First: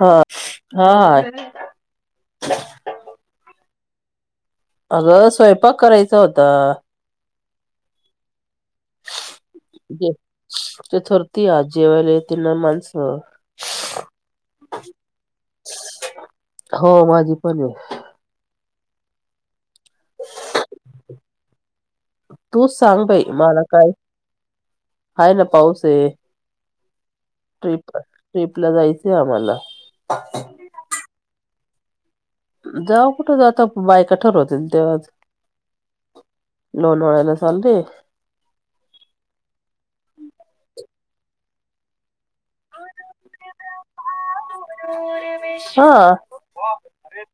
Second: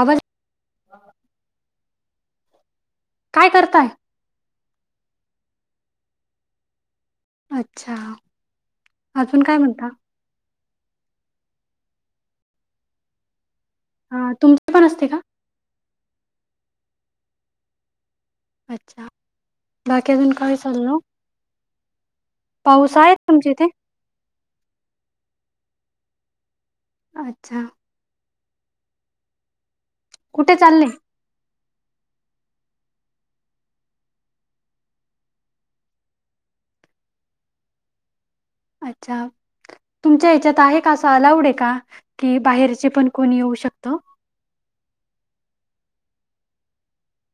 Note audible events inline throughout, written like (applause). हा हा काय करताय? अगं स्वयंपाक करायचा होता अच्छा अजून काय म्हणत जे ते थरती आ जेवायला तिना माणस अ तुमचे पण असते का हो माझी पण आहे अच्छा बाकी अजून काय लल तूच सांग भाई मला इथे? काय ह ना पाऊस आहे अच्छा ट्रिप ला जायचंय आम्हाला कुठे चालले जाव कुठं आता बाय कठोर होतील तेव्हा लोनवा्याला चाल र अच्छा तुमच्या हच्यात आहे का अस अलावड आहे का की बाहेरचे पण कोणी येऊ शकत हा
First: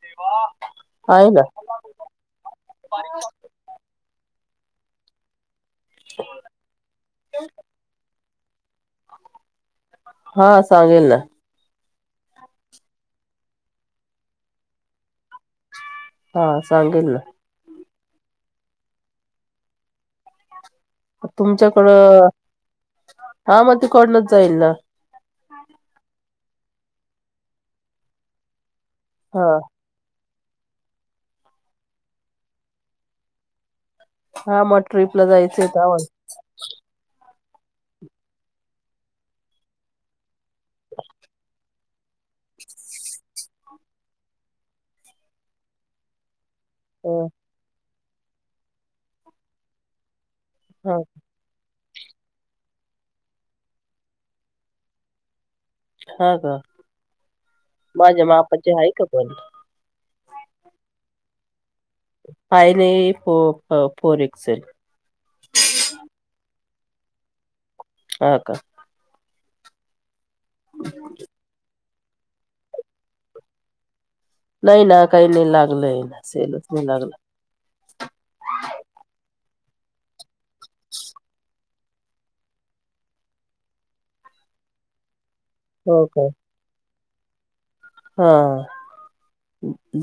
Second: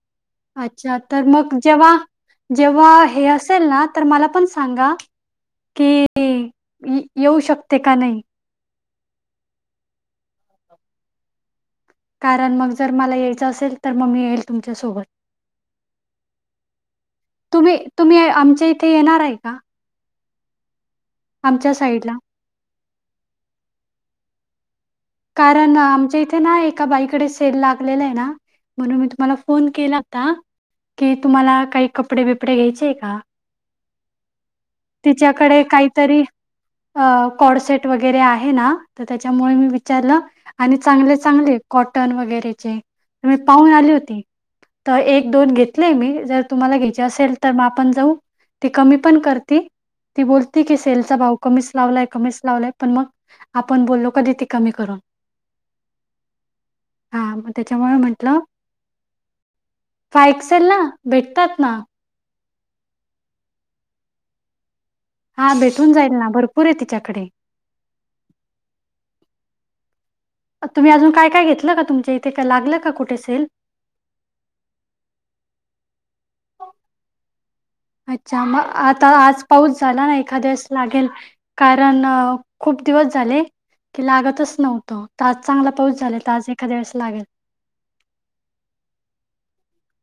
अच्छा तर आहे ना मग जेव्हा जेव्हा हे असेल ना तर मला पण सां सांगा की येऊ शकते का नाही हा सांगेल ना कारण मग जर मला यायचं असेल तर मग मी येईल तुमच्या सोबत हा सांगेल ना तुम्ही आमच्या इथे येणार आहे का आमच्या साईडला? तुमच्याकडं हा मग त कडनच जाईल ना कारण आमच्या इथे ना एका बाईकडे सेल लागलेला आहे ना म्हणून मी तुम्हाला हा फोन केलाता कि तुम्हाला काही कपडे बिपडे घ्यायचेय का हा मग ट्रिपला तिच्याकडे जायचंय तर आम्हाला काहीतरी अं कॉड सेट वगैरे आहे ना तर त्याच्यामुळे मी आणि चांगले चांगले कॉटन वगैरेचे म पाहून आली होती तर एक दोन घेतलेय मी ज तुम्हाला घ्याय हा, असेल तर मग आपण जाऊ ते कमी पण कर ती बोलती की हा. सेलचा भाव कमीच लावलाय कमीच लावलाय पण मग आपण बोललो कधी कमी करून हा का हा मग त्याच्यामुळे माझ्या म्हंटलं मापाचे आहे का पण फाय एक्सेल ना भेटतात ना फयन फोर एक्सेल हा भेटून जाईल ना भरपूर आहे तिच्याकडे हा का तुम्ही अजून काय काय घेतलं का तुमच्या इथे काय लागलं का कुठे सेल नाही ना काही नाही लागलंय ना सेलच नाही लागलं अच्छा मग आता आज पाऊस झाला ना एखाद्यास लागेल. कारण खूप दिवस झाले की लागतच नव्हतं. आज चांगला पाऊस हो झाला का त आज एखाद्या वळेस लागेल. हा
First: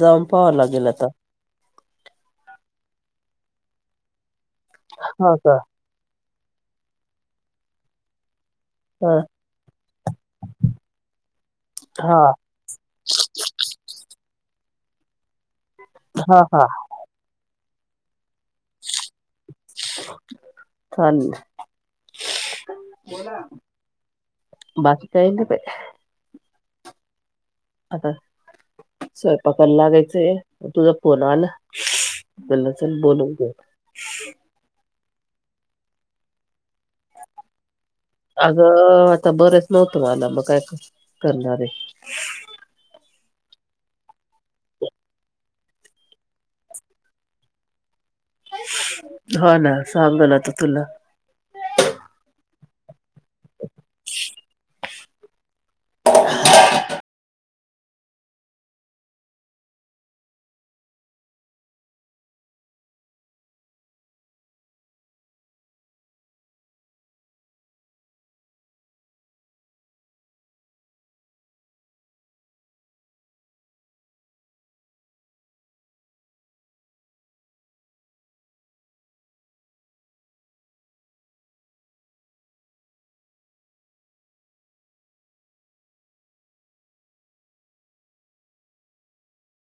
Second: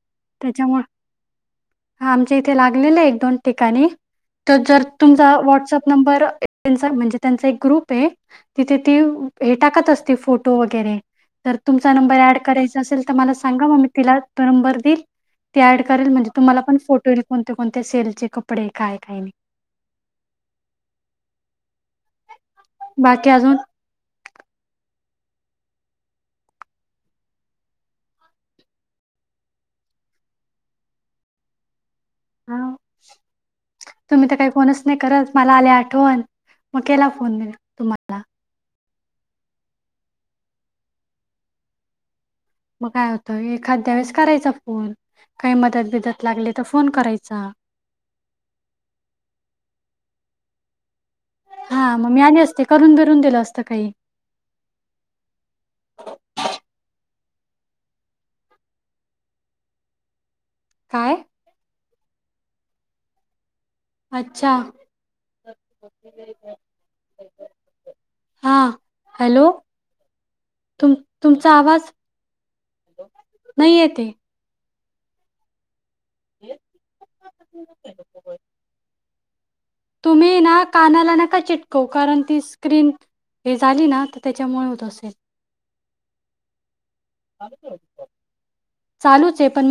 जाउन पाहावा त्याच्यामुळे लागेल आता. आमच्या इथे लागलेले एक दोन ठिकाणी त जर हा तुमचा का व्हॉट्सअप नंबर त्यांचा म्हणजे त्यांचा एक ग्रुपे तिथे ती हा हे टाकत असते फोटो वगैरे. जर तुमचा नंबर हा ऍड करायचा असेल त मला सांगा मग मी तिला तो नंबर देईल. ती ऍड करेल म्हणजे हा तुम्हाला हा पण फोटो येईलणते कोणत सेलचे कप कपडे काय कायनही. बोला बाकी काही नाही बाई. आता स्वयंपाकयला लागायचंय तुझ फोन आला. हा म्हणलं चल बोलून घेऊ तुम्ही त काही फोणच नाही करत मला आली आठवण म केला मी फोन तुम्हाला. अग आता बरंच नव्हतं मला मग काय करणारे. मग काय होतं एखाद्या वेळेस करायचा फोन काही मदत बिदत लागली तर फोन करायचा. (inaudible) हो ना सांगल अता तुला. हा म मी आली असते करून बिरून दिलं असत काही. काय? अच्छा. हा हॅलो. तुम तुमचा आवाज नाही येते. (inaudible) (unintelligible) तुम्ही ना कानाला नका चिटकवू. कारण ती स्क्रीन हे झाली ना त त्याच्यामुळ होत असेल. चालूचे आहे पण मग